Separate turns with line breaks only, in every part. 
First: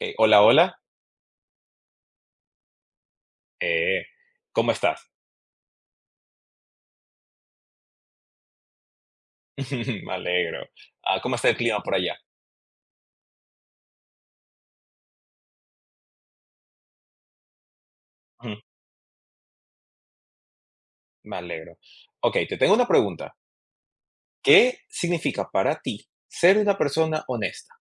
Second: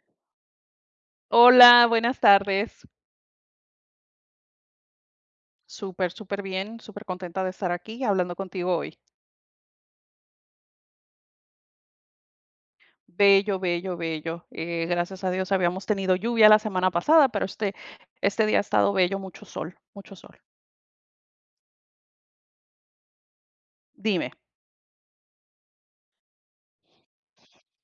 Hola, hola.
Hola, buenas tardes.
Eh, ¿Cómo estás?
Súper, súper bien, súper contenta de estar aquí hablando contigo hoy.
Me alegro. ¿Cómo está el clima por allá?
Bello, bello, bello. Gracias a Dios habíamos tenido lluvia la semana pasada, pero este
Ujú.
día ha estado bello, mucho sol, mucho sol.
Me alegro. Ok, te tengo una pregunta.
Dime,
¿Qué significa para ti ser una persona honesta?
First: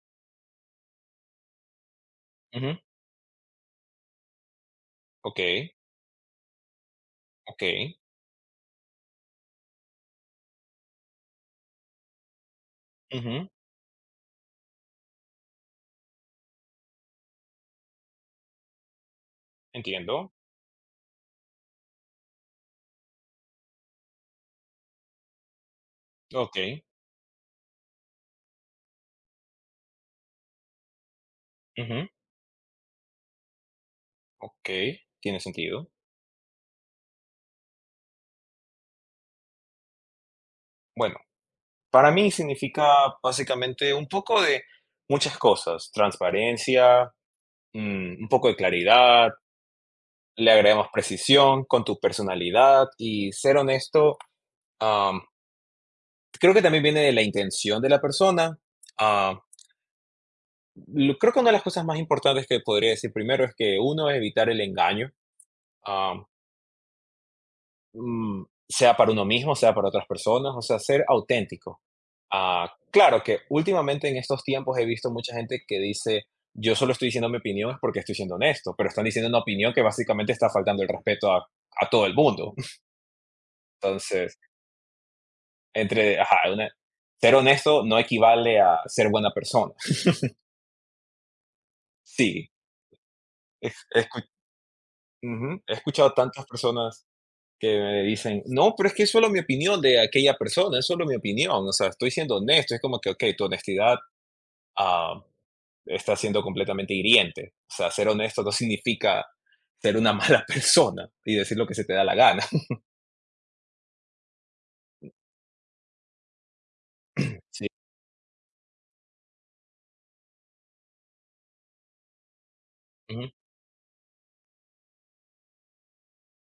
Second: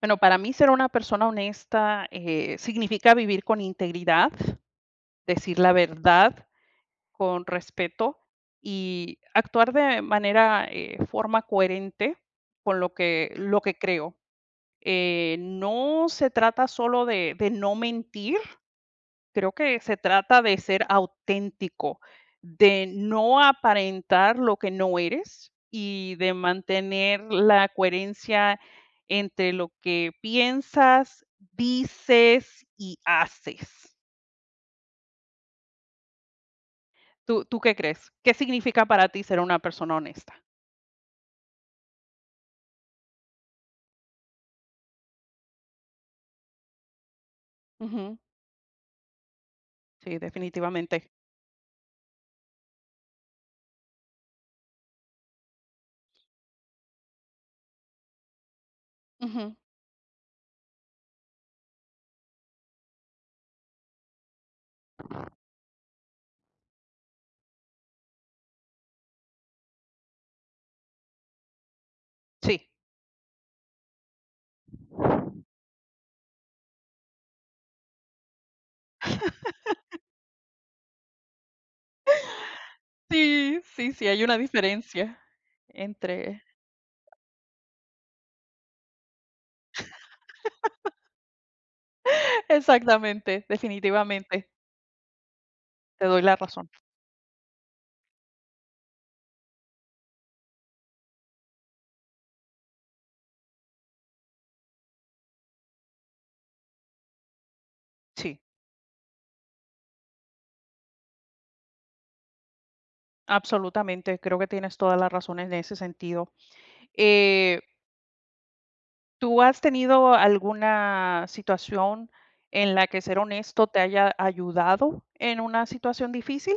bueno, para mí ser una persona honesta
Ujú.
significa vivir con integridad,
Ok,
decir la verdad con
ok.
respeto y actuar de manera, forma coherente con
Ujú.
lo que creo. No se trata solo de no mentir, creo que se
Entiendo.
trata de ser auténtico, de no aparentar lo que no eres y de
Ok,
mantener la coherencia entre lo que piensas,
ujú,
dices y haces.
ok. Tiene sentido.
¿Tú qué crees? ¿Qué significa para ti ser una persona honesta?
Bueno, para mí significa básicamente un poco de muchas cosas. Transparencia,
Ujú.
un poco de claridad,
Sí,
le agregamos
definitivamente.
precisión con tu personalidad y ser honesto. Am, Creo que también viene de la intención de la persona. Ah,
Ujú.
Creo que una de las cosas más importantes que podría decir primero es que uno es evitar el engaño, ah, sea para uno mismo, sea para otras personas, o sea, ser auténtico.
Sí.
Claro que últimamente en estos tiempos he visto mucha gente que dice, yo solo estoy diciendo mi opinión es porque estoy siendo honesto, pero están diciendo una opinión que básicamente está faltando el respeto a todo el mundo.
Sí, sí, sí, hay
Entonces,
una diferencia
ajá,
entre.
ser honesto no equivale a ser buena persona. Sí.
Exactamente,
Es- escu-
definitivamente,
Ujú. He
te
escuchado
doy la
tantas
razón.
personas que me dicen, no, pero es que es solo mi opinión de aquella persona, es solo mi opinión, o sea, estoy siendo honesto, es como que, ok, tu honestidad ah, está siendo completamente hiriente, o sea, ser
Sí,
honesto no significa ser una mala persona y decir lo que se te da la gana.
absolutamente, creo que tienes toda la razón en ese sentido. Eh,
Sí.
¿Tú has tenido alguna situación en la que ser
Ujú.
honesto te haya ayudado en una situación difícil?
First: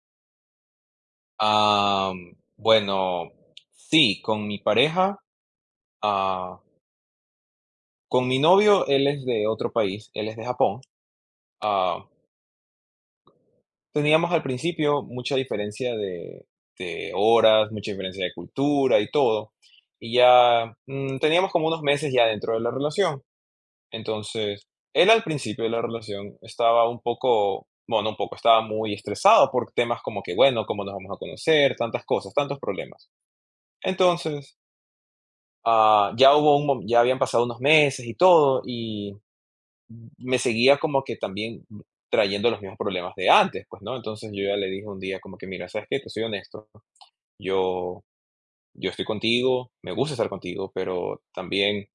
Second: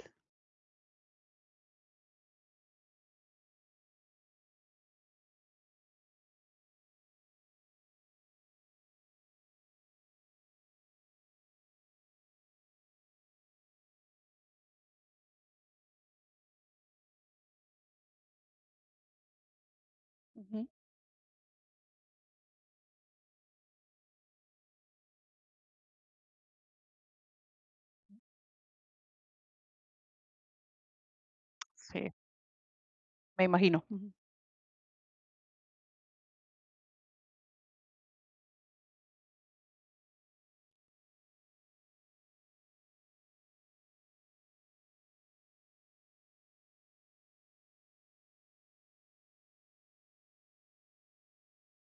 Ah, bueno, sí, con mi pareja, ah, con mi novio, él es de otro país, él es de Japón. ah, Teníamos al principio mucha diferencia de horas, mucha diferencia de cultura y todo, y ya,
Ujú,
teníamos como unos meses ya dentro de la relación. Entonces, él al principio de la relación estaba un poco, bueno, un poco, estaba muy estresado por temas como que, bueno, cómo nos vamos a conocer, tantas
sí,
cosas, tantos problemas.
me imagino. Ujú,
Entonces, ah, ya hubo un mom ya habían pasado unos meses y todo, y me seguía como que también trayendo los mismos problemas de antes, pues, ¿no? Entonces yo ya le dije un día como que, mira, ¿sabes qué? Te soy honesto, yo, yo estoy contigo, me gusta estar contigo, pero también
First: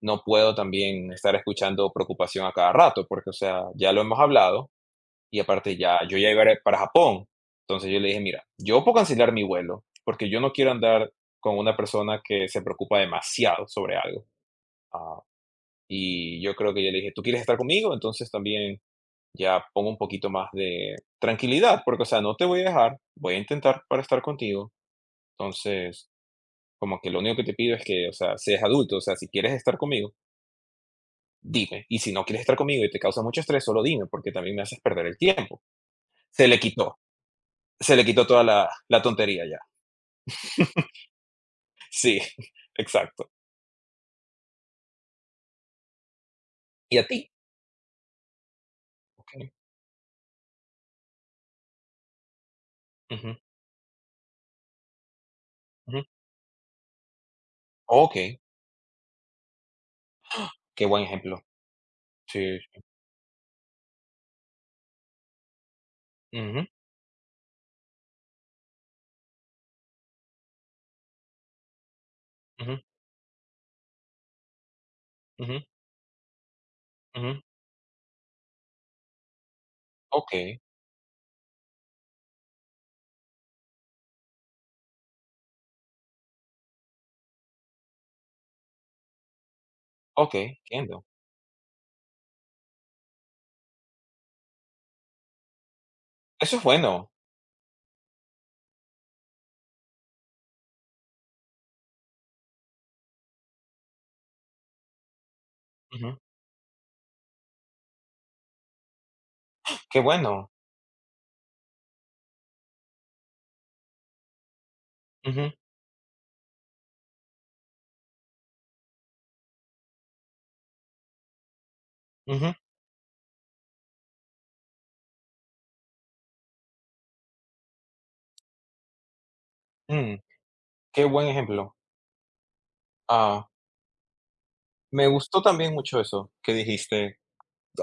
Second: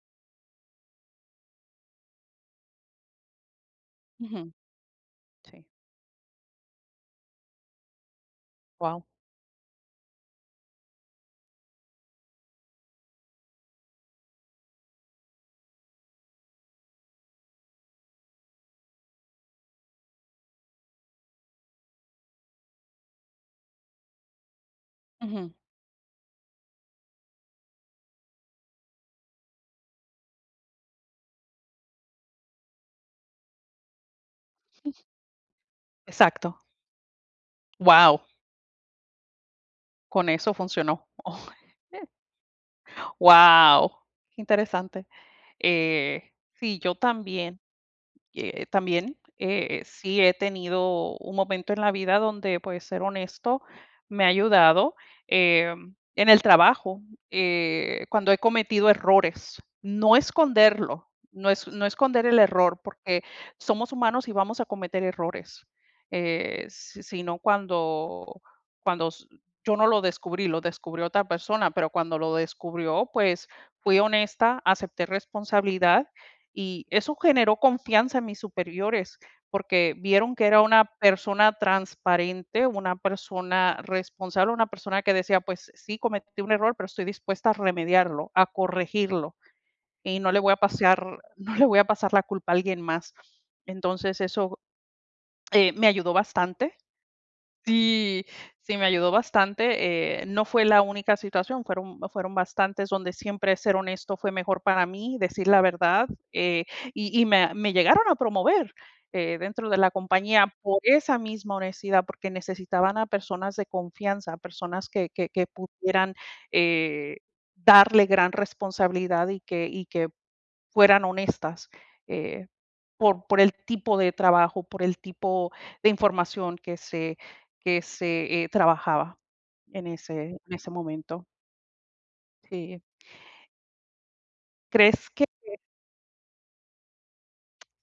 no puedo también estar escuchando preocupación a cada rato, porque, o sea, ya lo hemos
ujú,
hablado y
sí,
aparte ya, yo ya iba a ir para Japón. Entonces yo le dije, mira, yo puedo
wow.
cancelar mi vuelo, porque yo no quiero andar con una persona que se preocupa demasiado sobre algo. Ah, y yo creo que yo le dije, ¿tú quieres estar conmigo? Entonces también ya pongo un poquito más de tranquilidad, porque, o sea, no te voy a dejar, voy a intentar para estar contigo.
Ujú,
Entonces, como que lo único que te pido es que, o sea, seas adulto, o sea, si quieres estar conmigo, dime. Y si no quieres estar conmigo y te causa mucho estrés, solo dime, porque también me haces perder el tiempo. Se le
exacto.
quitó, se le
Wow,
quitó toda la tontería ya.
con eso funcionó.
Sí, exacto.
Wow, interesante. Sí, yo
¿Y a ti?
también.
Ok,
Sí he tenido un momento en la vida donde, pues, ser
ujú,
honesto me ha ayudado,
ujú.
en el trabajo,
Ok,
cuando he cometido errores, no
qué buen
esconderlo,
ejemplo.
no esconder el
Sí.
error, porque somos humanos y vamos a cometer errores,
Ujú,
si sino cuando cuando s yo no lo descubrí, lo descubrió otra persona, pero cuando lo
ujú,
descubrió, pues, fui honesta, acepté
ujú,
responsabilidad y eso
ujú.
generó confianza en mis superiores, porque
Ok,
vieron que era una persona transparente, una persona responsable, una persona que decía, pues sí, cometí un error, pero estoy dispuesta a remediarlo, a corregirlo, y no
ok,
le voy a
entiendo.
pasar, no le voy a pasar la culpa a alguien más. Entonces eso me ayudó
Eso es
bastante.
bueno.
Sí, sí, me ayudó bastante. No fue la única situación, fueron bastantes donde siempre ser honesto fue mejor para mí, decir la verdad,
Ujú.
y, me llegaron a promover dentro de la
Qué
compañía
bueno.
por esa misma honestidad, porque necesitaban a personas de confianza, personas que pudieran eh, darle gran responsabilidad y que fueran honestas. Eh,
Ujú.
por el tipo de trabajo, por el tipo de información que se trabajaba en
mm,
ese
Qué
momento.
buen ejemplo.
Sí.
Ah, Me
¿Crees que?
gustó también mucho eso que dijiste.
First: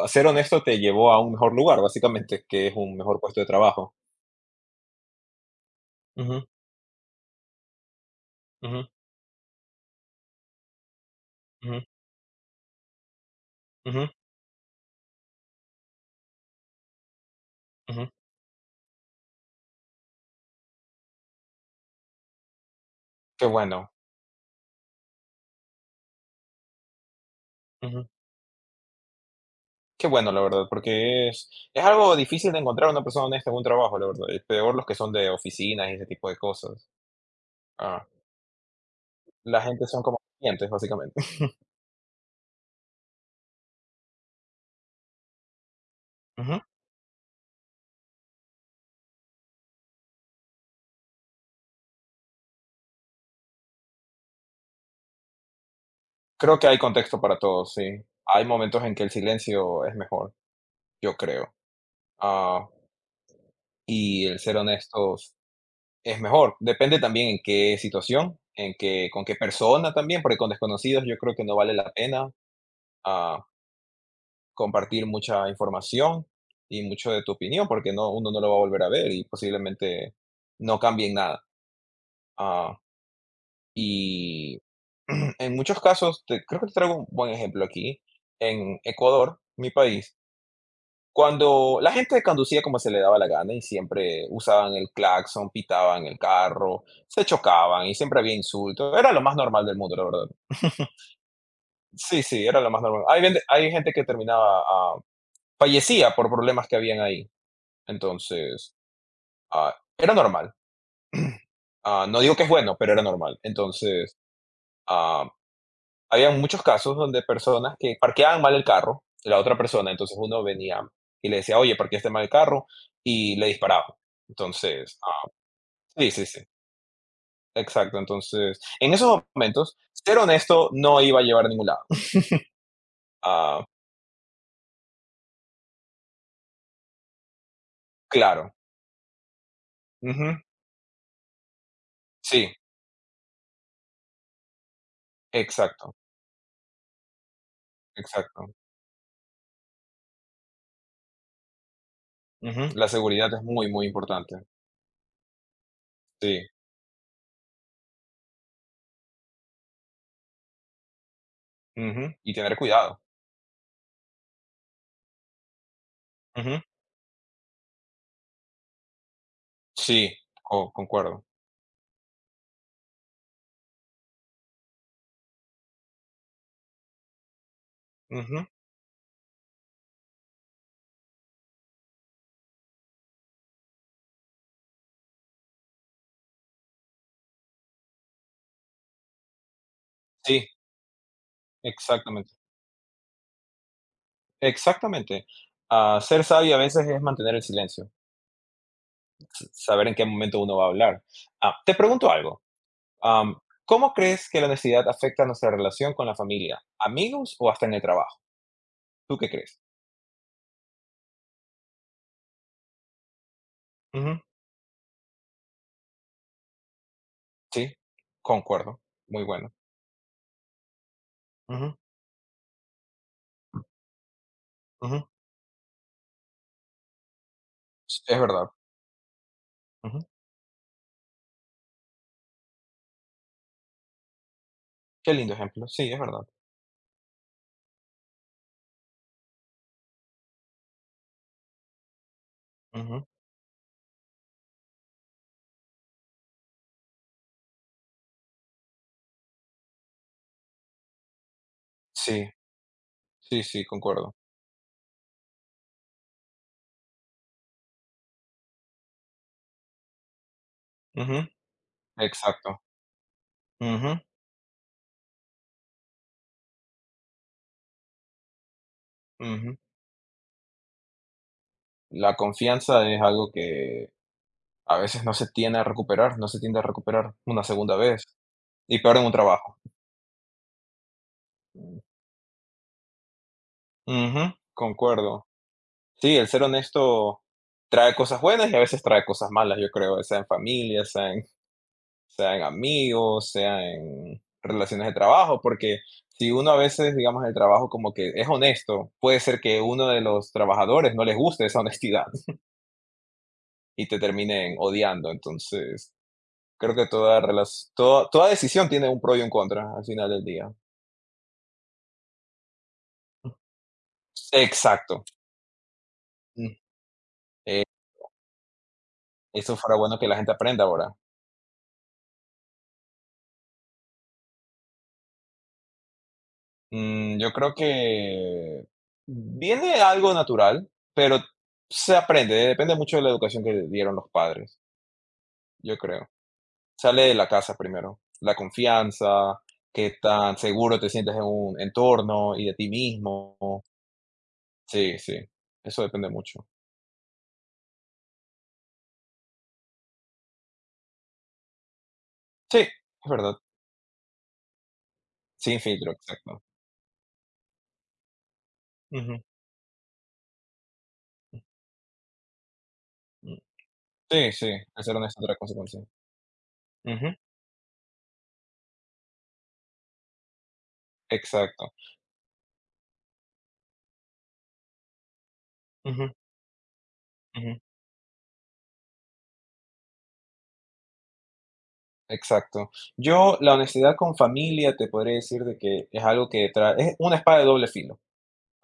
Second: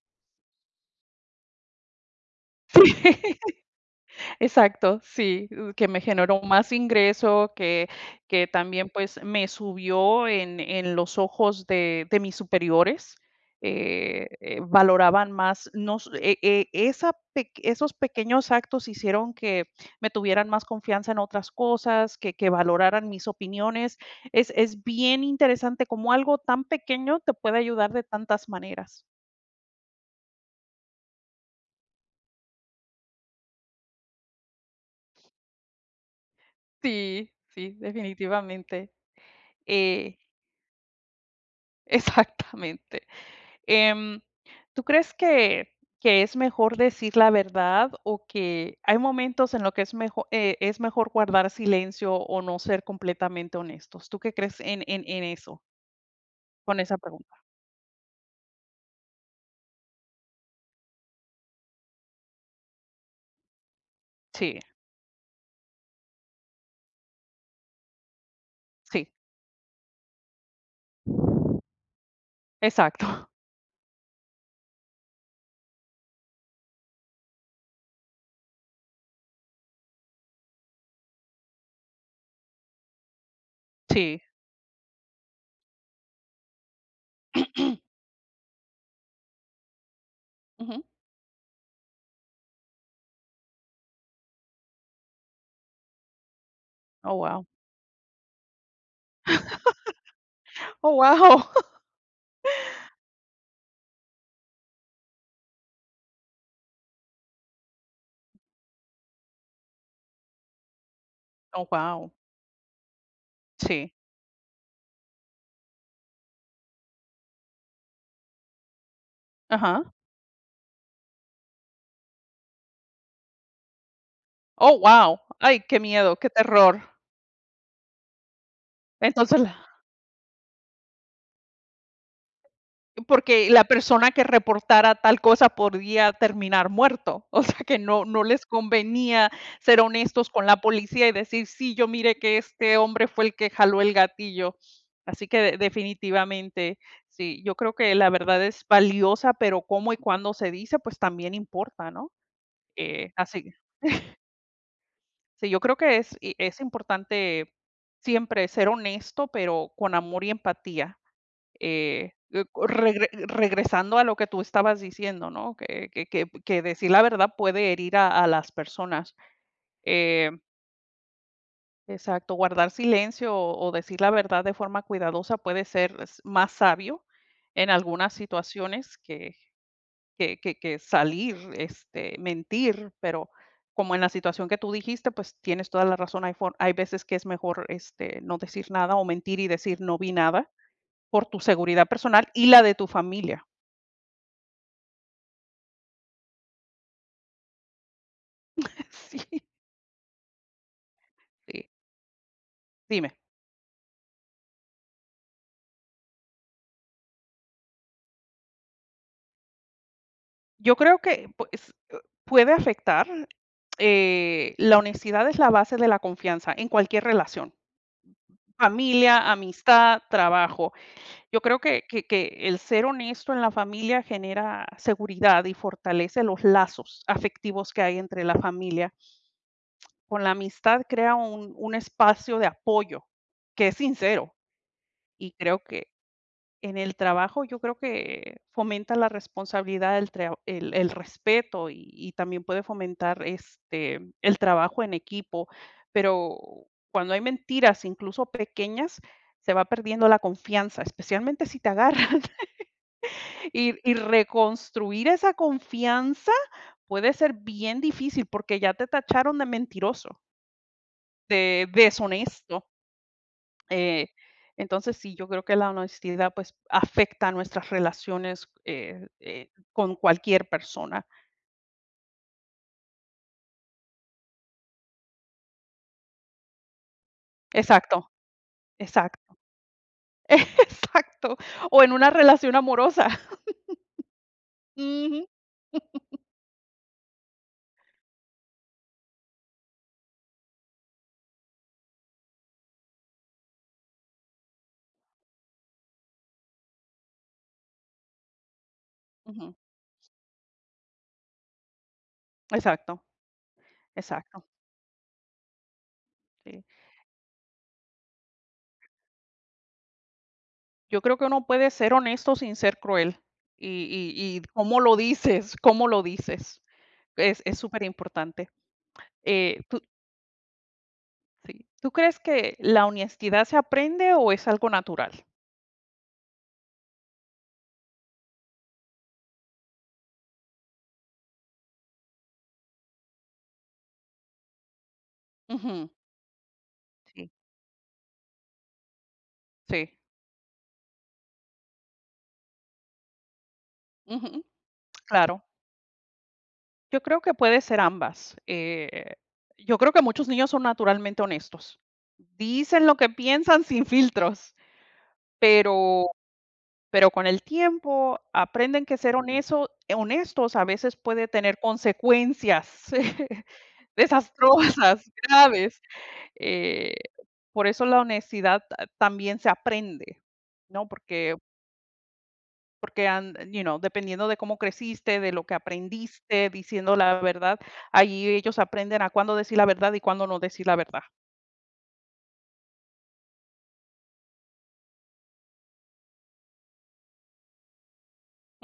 A ser honesto te llevó a un mejor lugar, básicamente, que es un mejor puesto de
Sí.
trabajo.
Exacto, sí, que me generó
Ujú,
más ingreso, que
ujú,
también, pues, me subió en los ojos
ujú,
de mis superiores,
ujú,
valoraban más, nos e e esa peq esos
ujú.
pequeños actos hicieron que me tuvieran más confianza en otras cosas, que valoraran mis
Qué bueno,
opiniones. Es bien interesante cómo algo tan pequeño te puede ayudar de
ujú.
tantas maneras.
Qué bueno, la verdad, porque es algo difícil de encontrar una persona honesta en un trabajo, la verdad. Es peor los que son de oficinas y ese tipo de cosas.
Sí, sí,
Ah,
definitivamente.
la gente son
Eh,
como clientes, básicamente.
exactamente. Em, ¿Tú crees que es
Ujú.
mejor decir la verdad o que hay momentos en los que es mejor guardar silencio o no ser completamente honestos? ¿Tú qué crees en eso?
Creo que hay
Con esa
contexto
pregunta.
para todo, sí. Hay momentos en que el silencio es mejor, yo creo. Ah, Y el ser
Sí,
honestos es mejor. Depende también en qué situación, en
sí.
qué con qué persona también, porque con desconocidos yo creo que no vale la pena,
Exacto.
ah, compartir mucha información y mucho de tu opinión, porque no uno no lo va a volver a ver y posiblemente no cambie nada. Ah,
Sí.
y en muchos casos, te creo que te traigo un buen ejemplo aquí. En Ecuador, mi país,
Ujú.
cuando la gente conducía como se le daba la gana y siempre usaban el claxon, pitaban el carro,
Oh,
se
wow.
chocaban y siempre había insultos. Era lo más normal del mundo, la verdad.
Oh, wow.
Sí, sí, era lo más normal. Hay gente que terminaba, fallecía por problemas que habían ahí. Entonces, era normal.
Oh, wow.
No digo que es bueno, pero era normal.
Sí.
Entonces, ah, había muchos casos donde personas que parqueaban mal el carro, la otra
Ajá.
persona, entonces uno venía y le decía, oye, parqueaste mal el carro, y le disparaba.
Oh,
Entonces,
wow. Ay, qué
sí,
miedo,
sí,
qué
sí,
terror.
exacto. Entonces, en esos
Entonces
momentos, ser honesto no iba a llevar a ningún lado.
porque la
Ah,
persona que reportara tal cosa podía terminar muerto, o sea, que no les
claro.
convenía ser honestos
Ujú.
con la policía y decir: "Sí, yo mire que
Sí,
este hombre fue el que jaló el gatillo". Así que de
exacto,
definitivamente, sí, yo creo que la verdad
exacto.
es valiosa, pero cómo y cuándo se dice, pues también importa, ¿no?
Ujú. La seguridad es
Así
muy, muy importante.
sí, yo creo que es y
Sí.
es importante siempre ser honesto, pero con amor y empatía.
Ujú. Y tener
Co
cuidado.
regre regresando a lo que tú estabas diciendo, ¿no? Que que que
Ujú.
que decir la verdad puede herir a las personas.
Sí,
Eh,
concuerdo.
exacto, guardar silencio o decir la verdad de forma cuidadosa puede ser s más sabio en algunas
Ujú.
situaciones que salir, este, mentir, pero como en la situación que tú dijiste, pues tienes toda la razón, hay veces que es mejor, este, no decir nada o mentir y decir no vi
Sí,
nada por tu seguridad personal
exactamente.
y la de tu familia.
Exactamente. Ser sabio a veces es mantener el silencio,
Sí,
saber en qué momento uno va a hablar.
sí,
Te pregunto algo.
dime.
Am, ¿Cómo crees que la honestidad afecta nuestra relación con la familia, amigos o hasta en el trabajo? ¿Tú qué crees?
Yo creo que, pues, puede afectar,
Ujú.
la honestidad es la base de la confianza en cualquier relación,
Sí, concuerdo. Muy
familia,
bueno.
amistad, trabajo. Yo creo
Ujú,
que el ser honesto en la familia genera
ujú,
seguridad y fortalece los lazos afectivos que hay
es
entre la
verdad.
familia.
Ujú.
Con la amistad crea un espacio de apoyo que es sincero,
Qué lindo
y creo
ejemplo.
que
Sí, es verdad.
en el trabajo, yo creo que fomenta la responsabilidad, el respeto y también puede
Ujú.
fomentar este, el trabajo en equipo, pero cuando hay mentiras, incluso pequeñas, se va perdiendo la confianza, especialmente si te agarran.
Sí, sí, sí,
Y, y
concuerdo.
reconstruir esa confianza puede ser bien difícil porque ya te tacharon de mentiroso,
Ujú.
de
Exacto.
deshonesto.
Ujú,
Eh, entonces, sí, yo creo que la honestidad, pues, afecta nuestras relaciones,
ujú.
con cualquier persona.
La confianza es algo que a veces no se tiende a recuperar, no se tiende a recuperar una segunda
Exacto,
vez y peor en un
exacto,
trabajo.
exacto. O en una relación amorosa.
Ujú. Concuerdo.
Ujú,
Sí, el ser honesto trae cosas buenas y a veces trae cosas malas, yo creo, sea en familia, sea en amigos, sea en relaciones de trabajo, porque si uno a veces, digamos, el trabajo como que es honesto, puede ser
ujú.
que uno de los trabajadores no les guste esa honestidad
Exacto,
y te
exacto,
terminen odiando. Entonces,
sí.
creo que toda decisión tiene un pro y un contra al final del día.
Yo creo que uno puede ser honesto sin ser cruel. Y cómo lo
Exacto.
dices, cómo lo
Mm.
dices. Es
Eh,
superimportante.
Eso fuera
Tú
bueno que la gente aprenda ahora.
Sí, ¿tú crees que la honestidad se aprende o es algo natural?
Yo creo que viene algo natural, pero se aprende, depende mucho de la educación que dieron los padres, yo
Ujú,
creo. Sale de la
sí,
casa primero, la confianza, qué
sí.
tan seguro te sientes en un entorno y de ti mismo.
Ujú,
Sí, sí,
claro.
eso depende mucho.
Yo creo que puede ser ambas. Yo creo que muchos niños son naturalmente honestos.
Sí, es
Dicen lo que
verdad,
piensan sin filtros,
sin filtro,
pero,
exacto.
pero con el tiempo aprenden que ser
Ujú,
honesto, honestos a veces puede tener consecuencias
mm. Sí, sí, el ser
desastrosas,
honesto es otra
graves.
consecuencia.
Eh,
Ujú,
por eso la honestidad también se aprende, ¿no?
exacto.
Porque, an you know, dependiendo de cómo creciste, de lo que
Ujú,
aprendiste, diciendo la
ujú.
verdad, ahí ellos aprenden a cuándo decir la verdad y cuándo no decir la verdad.
Exacto. La honestidad con familia, te podría decir de que es algo que trae, es una espada de doble filo.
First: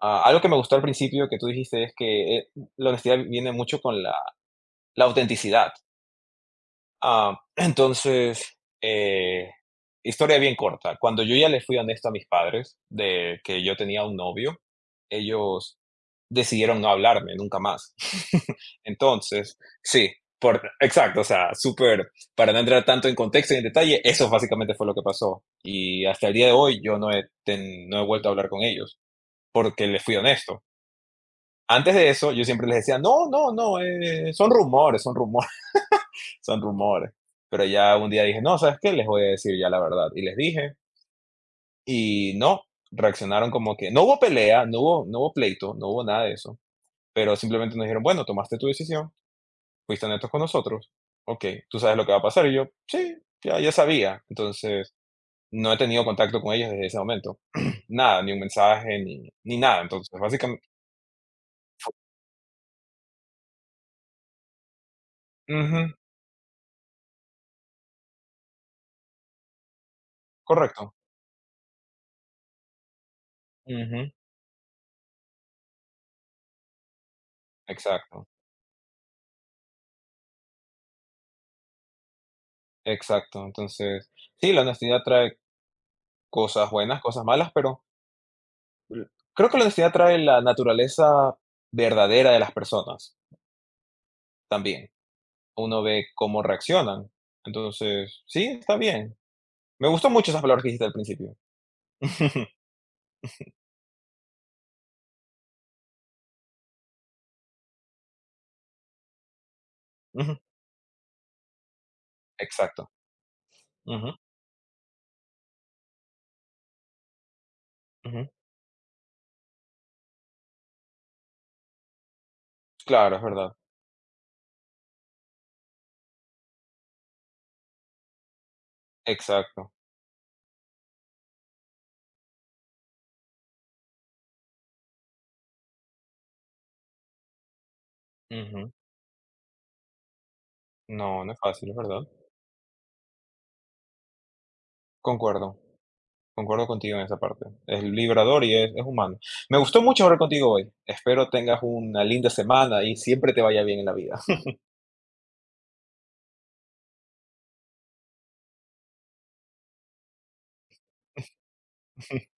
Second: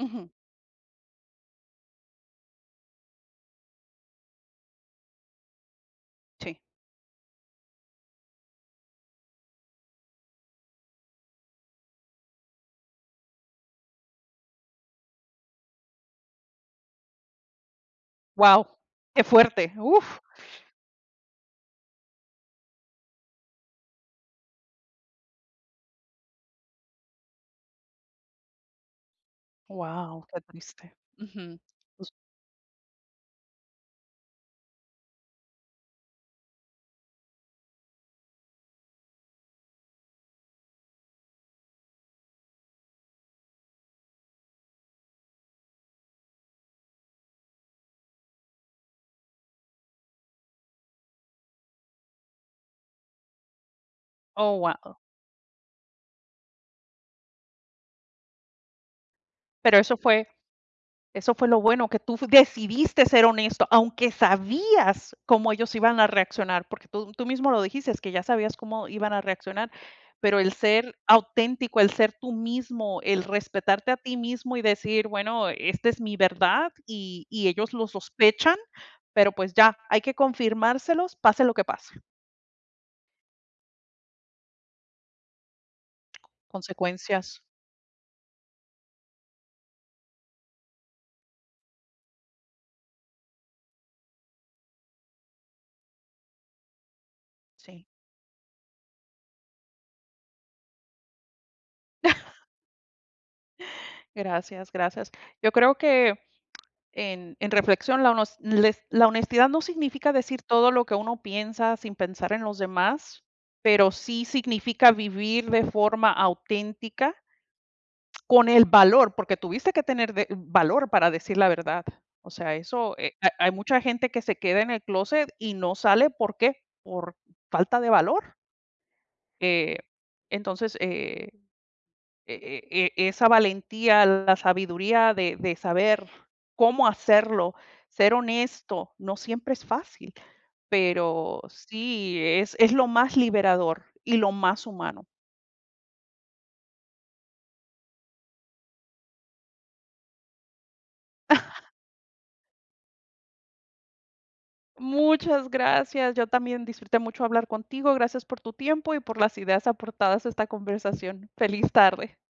Algo que me gustó al principio que tú dijiste es que la honestidad viene mucho con la autenticidad.
sí.
Entonces, historia bien corta. Cuando yo ya le fui honesto a mis padres de que yo tenía un novio, ellos decidieron no hablarme nunca más.
Wow, qué
Entonces,
fuerte.
sí,
Uf,
por exacto, o sea, súper, para no entrar tanto en contexto y en detalle, eso básicamente fue lo que pasó. Y hasta el día de hoy yo no he vuelto a hablar con ellos, porque les fui
wow, qué
honesto.
triste. Ujú.
Antes de
Us-
eso, yo siempre les decía, no, no, no, son rumores, son rumores. Pero ya un día dije, no, ¿sabes qué? Les voy a decir ya la verdad. Y les dije, y no, reaccionaron como que no hubo pelea, no hubo pleito, no hubo nada de eso. Pero simplemente nos dijeron, bueno, tomaste tu decisión. ¿Fuiste honestos con nosotros? Ok, ¿tú sabes lo que va a pasar? Y yo, sí, ya sabía.
Oh,
Entonces,
wow.
no he tenido contacto con ellos desde ese momento. Nada, ni un mensaje, ni
Pero
nada.
eso
Entonces,
fue
básicamente,
Eso fue lo bueno, que tú decidiste ser honesto, aunque sabías cómo ellos
ujú,
iban a reaccionar, porque tú mismo lo dijiste, es que ya sabías cómo iban a reaccionar, pero el
correcto.
ser auténtico, el ser tú mismo, el respetarte a
Ujú,
ti mismo y decir, bueno, esta es mi verdad y ellos lo
exacto,
sospechan, pero pues ya, hay que confirmárselos, pase lo que pase.
exacto. Entonces, sí, la honestidad trae cosas buenas, cosas
Consecuencias,
malas, pero l- creo que la honestidad trae la naturaleza verdadera de las personas también. Uno ve cómo reaccionan.
sí.
Entonces, sí, está bien. Me gustó mucho esas palabras que dijiste al principio.
Gracias, gracias. Yo creo que en reflexión, la honestidad no significa decir todo lo que uno piensa sin pensar en los
Exacto.
demás, pero
Ujú,
sí significa vivir de forma auténtica
ujú.
con el valor, porque tuviste que valor para decir la verdad. O sea, eso,
Claro, es
hay
verdad.
mucha gente que se queda en el closet y no sale, ¿por qué? Por falta de valor.
Exacto.
Eh, entonces, esa valentía, la sabiduría de saber cómo hacerlo, ser
Ujú.
honesto, no siempre es fácil,
No, no es
pero
fácil, es verdad.
sí, es lo más liberador y lo más humano.
Concuerdo, concuerdo contigo en esa parte. Es liberador y es humano. Me gustó mucho hablar contigo hoy. Espero tengas una linda semana y siempre te vaya bien en la vida.
Muchas gracias. Yo también disfruté mucho hablar contigo. Gracias por tu tiempo y por las ideas aportadas a esta conversación. Feliz tarde.